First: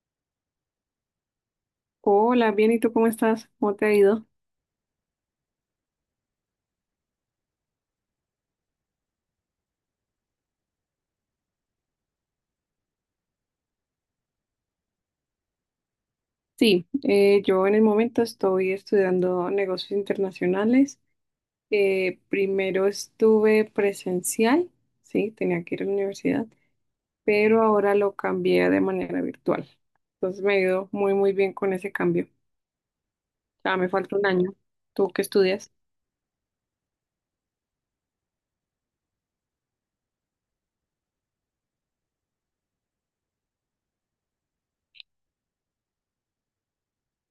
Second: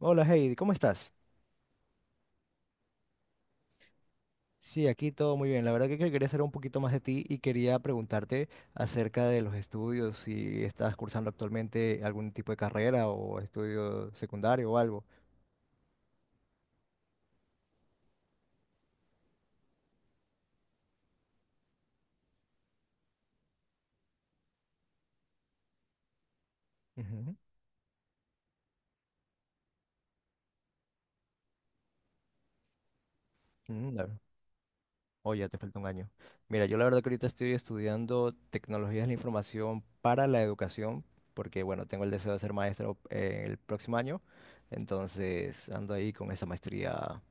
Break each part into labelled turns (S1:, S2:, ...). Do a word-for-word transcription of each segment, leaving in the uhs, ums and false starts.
S1: Hola Heidi, ¿cómo estás?
S2: Hola, bien, ¿y tú cómo estás? ¿Cómo te ha ido?
S1: Sí, aquí todo muy bien. La verdad que que quería saber un poquito más de ti y quería preguntarte acerca de los estudios, si estás cursando actualmente algún tipo de carrera o estudio secundario o algo.
S2: Sí, eh, yo en el momento estoy estudiando negocios internacionales. Eh, primero estuve presencial, sí, tenía que ir a la universidad,
S1: Ujú.
S2: pero ahora lo cambié de manera virtual. Entonces me ha ido muy, muy bien con ese cambio. Ya me
S1: Mm, la-
S2: falta un año. ¿Tú qué
S1: Oh, ya te
S2: estudias?
S1: falta un año. Mira, yo la verdad que ahorita estoy estudiando tecnologías de la información para la educación, porque bueno, tengo el deseo de ser maestro eh, el próximo año, entonces ando ahí con esa maestría.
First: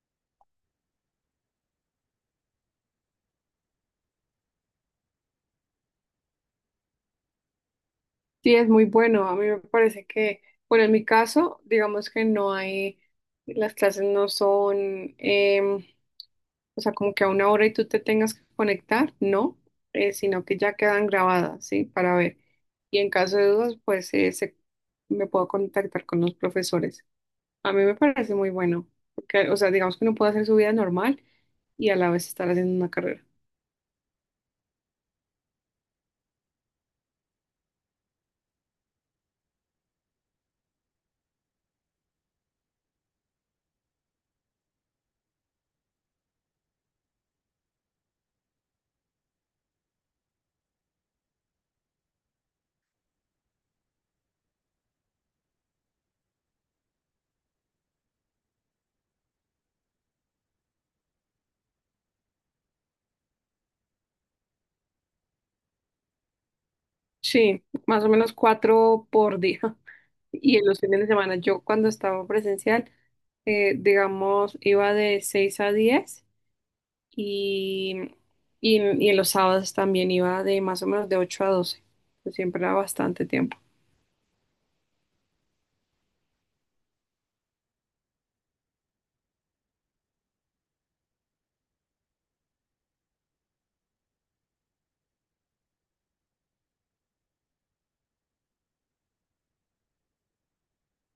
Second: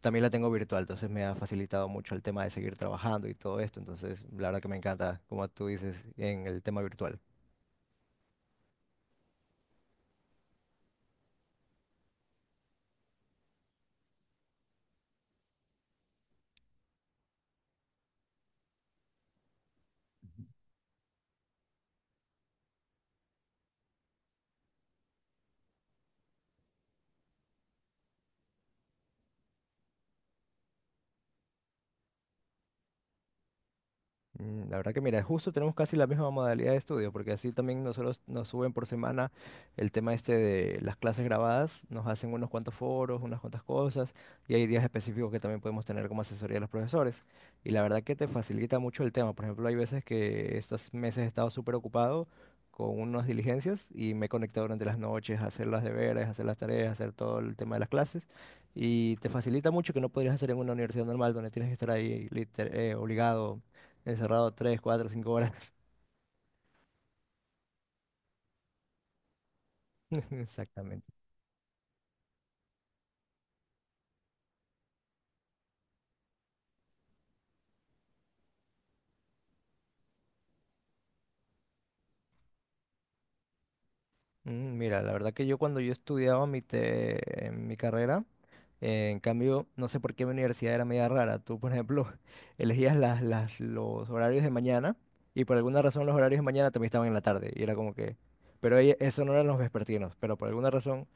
S1: También la tengo virtual, entonces me ha facilitado mucho el tema de seguir trabajando y todo esto. Entonces, la verdad que me encanta, como tú dices, en el tema virtual.
S2: Sí, es muy bueno. A mí me parece que, bueno, en mi caso, digamos que no hay, las clases no son. em, O sea, como que a una hora y tú te tengas que conectar, no, eh, sino que ya quedan grabadas, ¿sí? Para ver. Y en caso de dudas, pues eh, se- me puedo contactar con los profesores. A mí me parece muy bueno, porque, o sea, digamos que uno puede hacer su vida normal y a la vez estar haciendo una carrera.
S1: Mm, La verdad que mira, justo tenemos casi la misma modalidad de estudio, porque así también nosotros nos suben por semana el tema este de las clases grabadas, nos hacen unos cuantos foros, unas cuantas cosas, y hay días específicos que también podemos tener como asesoría de los profesores. Y la verdad que te facilita mucho el tema. Por ejemplo, hay veces que estos meses he estado súper ocupado con unas diligencias y me he conectado durante las noches a hacer las deberes, a hacer las tareas, a hacer todo el tema de las clases. Y te facilita mucho que no podrías hacer en una universidad normal donde tienes que estar ahí liter- eh, obligado, encerrado tres, cuatro, cinco horas.
S2: Sí, más o menos cuatro por día. Y en los fines
S1: Exactamente.
S2: de semana, yo cuando estaba presencial, eh, digamos, iba de seis a diez. Y, y, en y en los sábados también iba de más o menos de ocho a doce, pues siempre era bastante tiempo.
S1: Mm, Mira, la verdad que yo cuando yo estudiaba mi, te- en mi carrera, eh, en cambio, no sé por qué mi universidad era media rara. Tú, por ejemplo, elegías las, las, los horarios de mañana y por alguna razón los horarios de mañana también estaban en la tarde. Y era como que... Pero ahí- eso no eran los vespertinos, pero por alguna razón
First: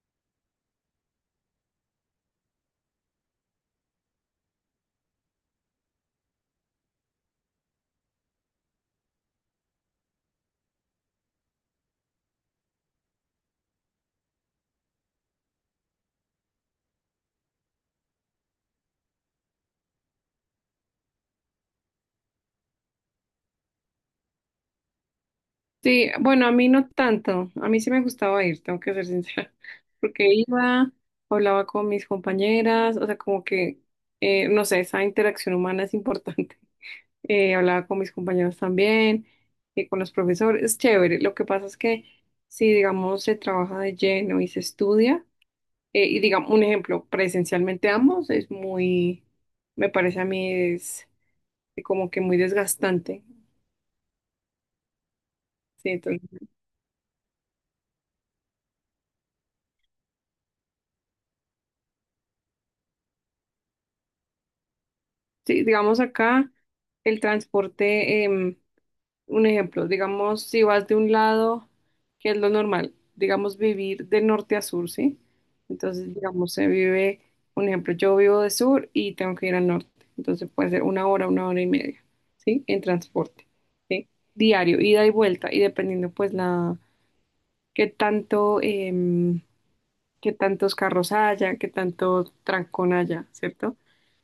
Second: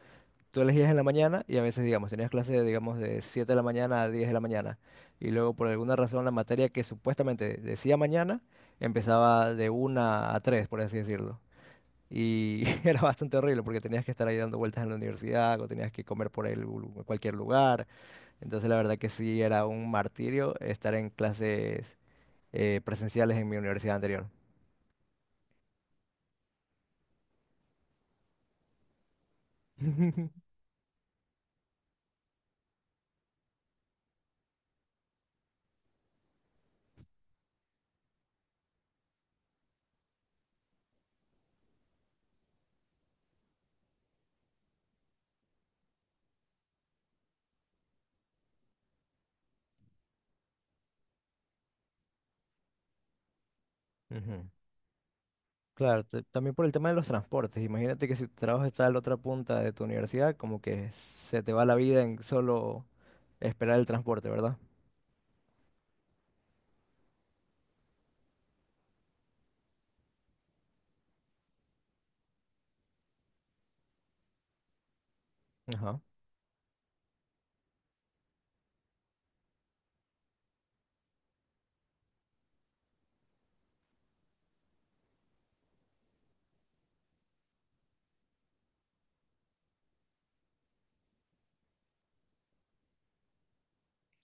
S1: tú elegías en la mañana y a veces, digamos, tenías clase, digamos, de siete de la mañana a diez de la mañana. Y luego, por alguna razón, la materia que supuestamente decía mañana empezaba de una a tres por así decirlo. Y era bastante horrible porque tenías que estar ahí dando vueltas en la universidad o tenías que comer por ahí lu- en lu- cualquier lugar. Entonces, la verdad que sí era un martirio estar en clases eh, presenciales en mi universidad anterior.
S2: Sí, bueno, a mí no tanto. A mí sí me gustaba ir, tengo que ser sincera. Porque iba, hablaba con mis compañeras, o sea, como que, eh, no sé, esa interacción humana es importante. Eh, hablaba con mis compañeros también, eh, con los profesores, es chévere. Lo que pasa es que si, digamos, se trabaja de lleno y se estudia, Eh, y digamos, un ejemplo, presencialmente ambos es muy, me parece a mí es como que muy desgastante.
S1: Ujú.
S2: Sí,
S1: Claro, t-
S2: entonces,
S1: también por el tema de los transportes. Imagínate que si tu trabajo está a la otra punta de tu universidad, como que se te va la vida en solo esperar el transporte, ¿verdad?
S2: sí, digamos acá el transporte, em, un ejemplo, digamos, si vas de un lado, que es lo normal, digamos, vivir de norte a sur, ¿sí?
S1: Ajá,
S2: Entonces, digamos, se vive, un ejemplo, yo vivo de sur y tengo que ir al norte, entonces puede ser una hora, una hora y media, ¿sí? En transporte, ¿sí? Diario, ida y vuelta, y dependiendo pues la qué tanto, em, qué tantos carros haya, qué tanto trancón haya, ¿cierto?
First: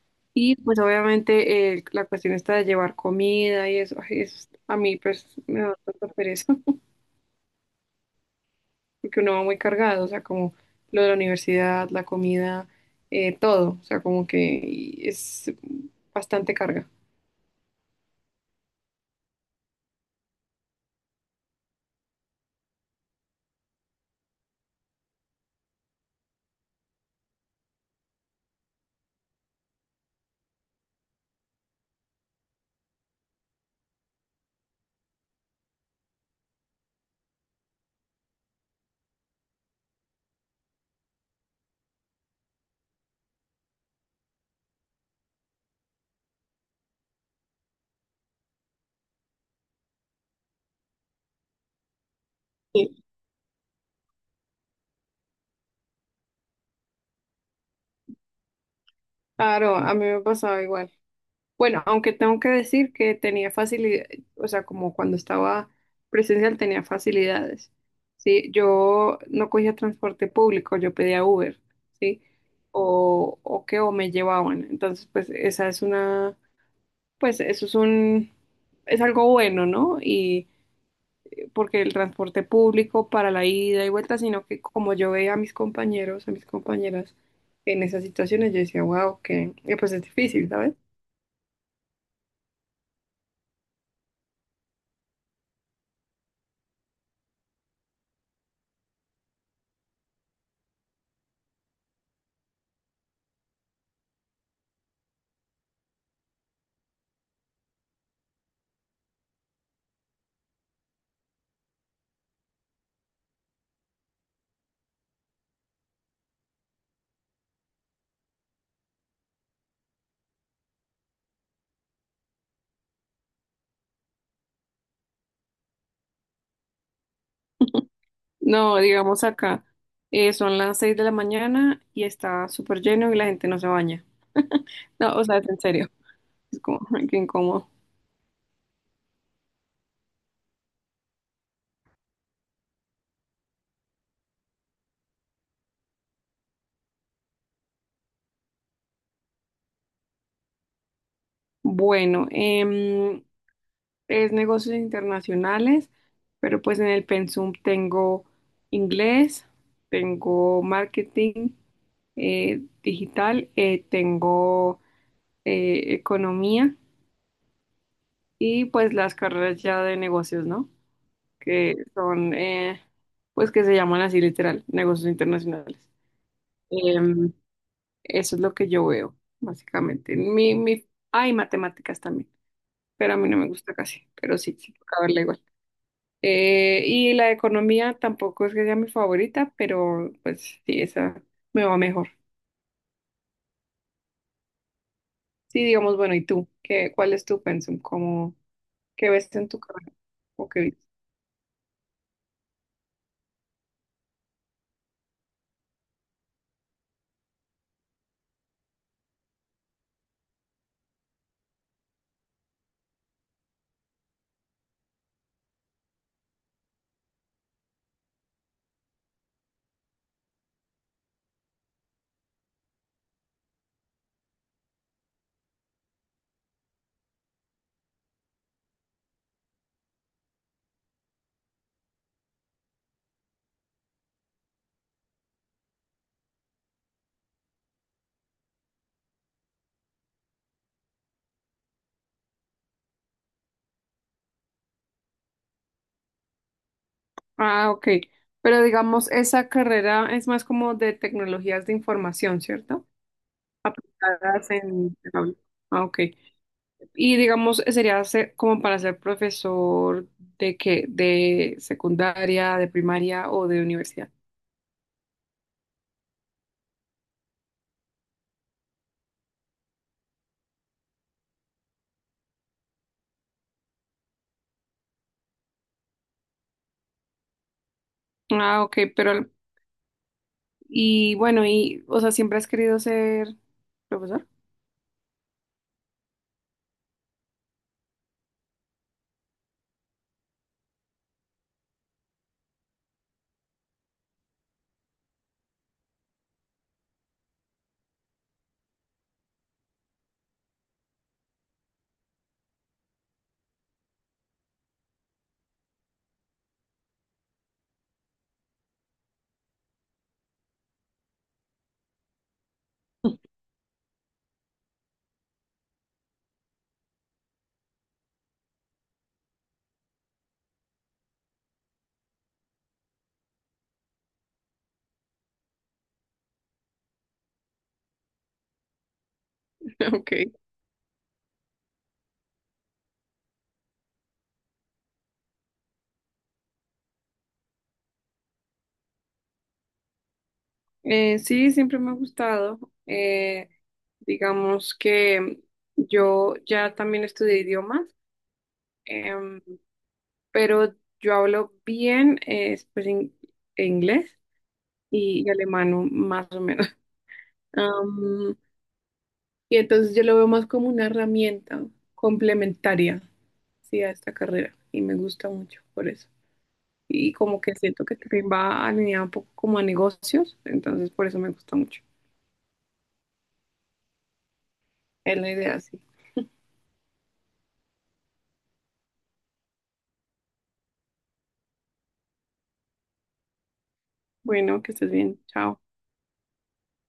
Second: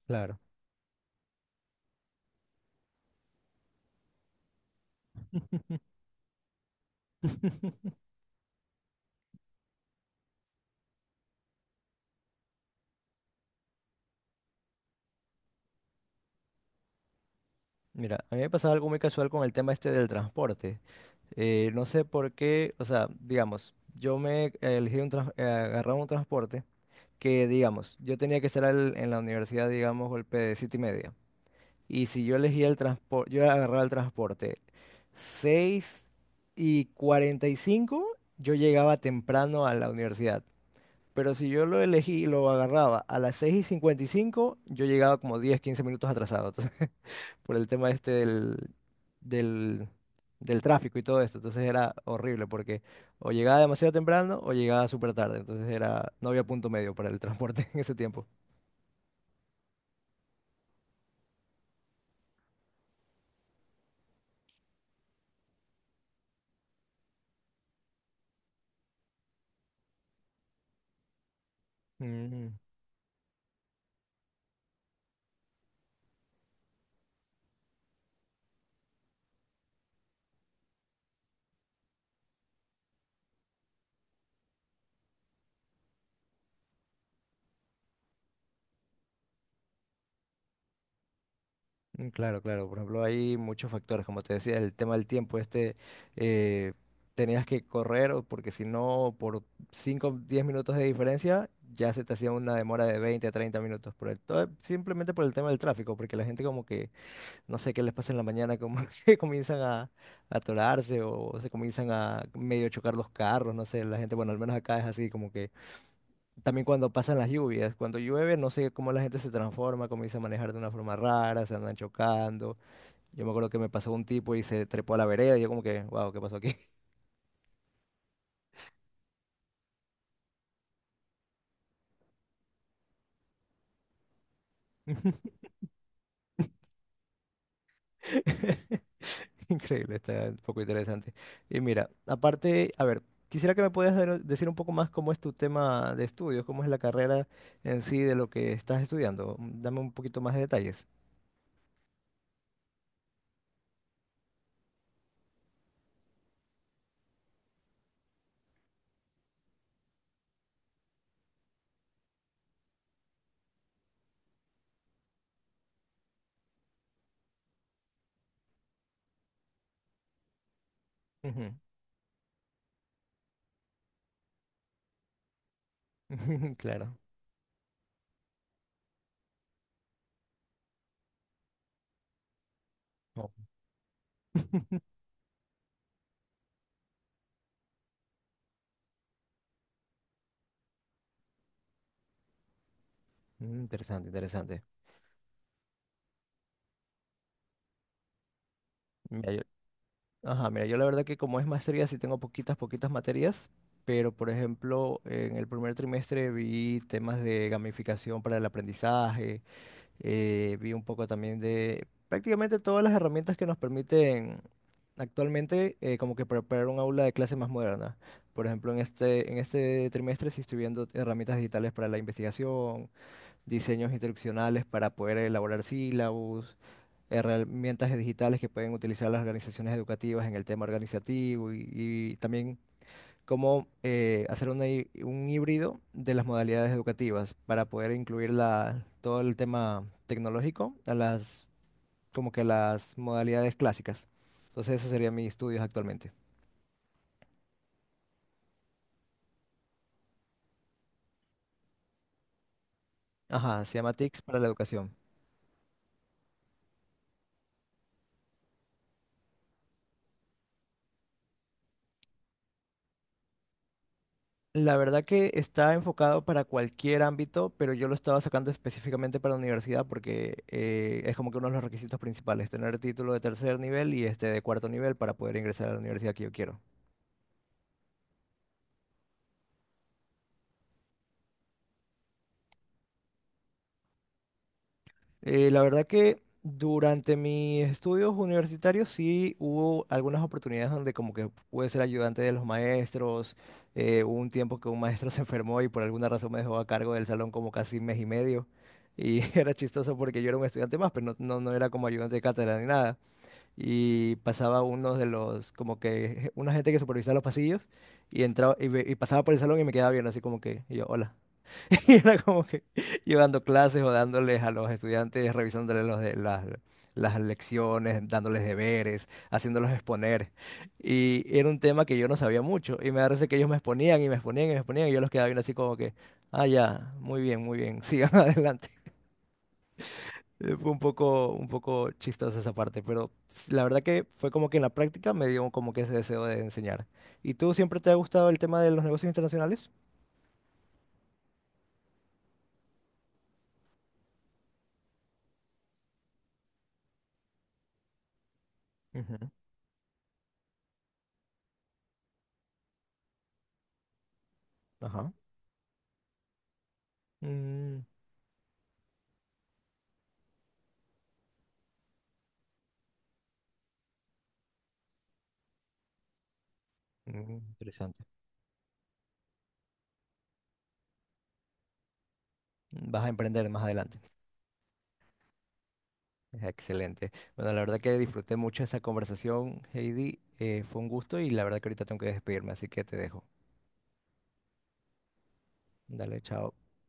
S1: claro.
S2: Y pues obviamente eh, la cuestión está de llevar comida y eso, ay, eso es- a mí pues me da tanta pereza, porque uno va muy cargado, o sea, como lo de la universidad, la comida, eh, todo, o sea, como que es bastante carga.
S1: Mira, a mí me pasaba algo muy casual con el tema este del transporte. Eh, no sé por qué, o sea, digamos, yo me elegí un trans- eh, agarraba un transporte que, digamos, yo tenía que estar al- en la universidad, digamos, golpe de siete y media. Y si yo elegía el transporte, yo agarraba el transporte seis y cuarenta y cinco, yo llegaba temprano a la universidad. Pero si yo lo elegí, lo agarraba a las seis y cincuenta y cinco, yo llegaba como diez, quince minutos atrasado. Entonces, por el tema este del, del, del tráfico y todo esto. Entonces era horrible porque
S2: Sí.
S1: o llegaba demasiado temprano o llegaba súper tarde. Entonces era, no había punto medio para el transporte en ese tiempo.
S2: Claro, a mí me pasaba igual. Bueno, aunque tengo que decir que tenía facilidad, o sea, como cuando estaba presencial tenía facilidades, ¿sí? Yo no cogía transporte público, yo pedía Uber, ¿sí?
S1: Mm.
S2: O, o que o me llevaban. Entonces, pues esa es una, pues eso es un, es algo bueno, ¿no? Y porque el transporte público para la ida y vuelta, sino que como yo veía a mis compañeros, a mis compañeras en esas situaciones, yo decía, wow, que que, pues es difícil, ¿sabes?
S1: Mm, Claro, claro. Por ejemplo, hay muchos factores, como te decía, el tema del tiempo. Este, eh, Tenías que correr o porque si no, por cinco, o diez minutos de diferencia, ya se te hacía una demora de veinte, a treinta minutos. Por el, todo- simplemente por el tema del tráfico, porque la gente como que, no sé qué les pasa en la mañana, como que comienzan a, a atorarse o se comienzan a medio chocar los carros, no sé, la gente, bueno, al menos acá es así, como que también cuando pasan las lluvias, cuando llueve, no sé cómo la gente se transforma, comienza a manejar de una forma rara, se andan chocando. Yo me acuerdo que me pasó un tipo y se trepó a la vereda y yo como que, wow, ¿qué pasó aquí?
S2: No, digamos acá, eh, son las seis de la mañana y está súper lleno y la gente no se baña. No, o sea, es en serio, es como ay, qué incómodo.
S1: Increíble, está un poco interesante. Y mira, aparte, a ver, quisiera que me puedas dar- decir un poco más cómo es tu tema de estudios, cómo es la carrera en sí de lo que estás estudiando. Mm, Dame un poquito más de detalles.
S2: Bueno, em, es negocios internacionales, pero pues en el pensum tengo inglés, tengo marketing eh, digital, eh, tengo eh, economía y pues las carreras ya de negocios, ¿no?
S1: Ujú.
S2: Que son, eh, pues que se llaman así literal, negocios internacionales.
S1: Claro.
S2: Em, Eso es lo que yo veo, básicamente. Mi, mi, hay matemáticas también, pero a mí
S1: Oh.
S2: no me gusta casi, pero sí, sí, toca verla igual. Eh, y la economía tampoco es que sea mi favorita, pero pues sí, esa me va mejor.
S1: Mm, Interesante, interesante.
S2: Sí, digamos, bueno, ¿y tú? ¿Qué, cuál es tu pensum? ¿Cómo, qué
S1: Mira,
S2: ves
S1: yo-
S2: en tu carrera? ¿O
S1: Ajá,
S2: qué
S1: mira, yo
S2: viste?
S1: la verdad que como es maestría sí tengo poquitas, poquitas materias, pero por ejemplo, en el primer trimestre vi temas de gamificación para el aprendizaje, eh, vi un poco también de prácticamente todas las herramientas que nos permiten actualmente eh, como que preparar un aula de clase más moderna. Por ejemplo, en este, en este trimestre sí estoy viendo herramientas digitales para la investigación, diseños instruccionales para poder elaborar sílabos, herramientas digitales que pueden utilizar las organizaciones educativas en el tema organizativo y, y también cómo eh, hacer una hí- un híbrido de las modalidades educativas para poder incluir la- todo el tema tecnológico a las, como que a las modalidades clásicas. Entonces, esos serían mis estudios actualmente.
S2: Ah, ok. Pero digamos, esa carrera es más como de tecnologías de información, ¿cierto?
S1: Ajá, se llama T I C S para la
S2: Aplicadas
S1: educación.
S2: en en aula. Ah, ok. Y digamos, sería ser- como para ser profesor de qué, de secundaria, de primaria o de universidad.
S1: La verdad que está enfocado para cualquier ámbito, pero yo lo estaba sacando específicamente para la universidad porque eh, es como que uno de los requisitos principales, tener título de tercer nivel y este de cuarto nivel para poder ingresar a la universidad que yo quiero.
S2: Ah, ok, pero y bueno, y o sea, ¿siempre has querido ser profesor?
S1: Eh, la verdad que durante mis estudios universitarios sí hubo algunas oportunidades donde como que pude ser ayudante de los maestros. Eh, hubo un tiempo que un maestro se enfermó y por alguna razón me dejó a cargo del salón como casi mes y medio. Y era chistoso porque yo era un estudiante más, pero no, no, no era como ayudante de cátedra ni nada. Y pasaba uno de los, como que je- una gente que supervisaba los pasillos y entraba y, ve- y pasaba por el salón y me quedaba viendo así como que, y yo, hola. Y era como que yo dando clases o dándoles a los estudiantes, revisándoles los de, las, las lecciones, dándoles deberes, haciéndolos exponer. Y era un tema que yo no sabía mucho. Y me parece que ellos me exponían y me exponían y me exponían. Y yo los quedaba viendo así como que, ah, ya, muy bien, muy bien, sigan adelante.
S2: Ok.
S1: Eh, Fue un poco, un poco chistosa esa parte, pero s- la verdad que fue como que en la práctica me dio como que ese deseo de enseñar. ¿Y tú siempre te ha gustado el tema de los negocios internacionales?
S2: Eh, sí, siempre me ha gustado. Eh, digamos que yo ya también estudié idiomas,
S1: Ujú,
S2: em, pero yo hablo bien eh, pues, in- inglés.
S1: ajá.
S2: y, y alemano, más o menos.
S1: Mm,
S2: Am, y entonces yo lo veo más como una herramienta complementaria, sí, a esta carrera y me gusta mucho por eso. Y
S1: mm,
S2: como que siento que
S1: interesante.
S2: también va alineado un poco como a negocios, entonces por eso me gusta mucho.
S1: Vas a emprender más adelante.
S2: Es la idea, sí.
S1: Excelente. Bueno, la verdad que disfruté mucho esa conversación, Heidi. Eh, fue un gusto y la verdad que ahorita tengo que despedirme, así que te dejo.
S2: Bueno, que estés bien. Chao.
S1: Dale, chao.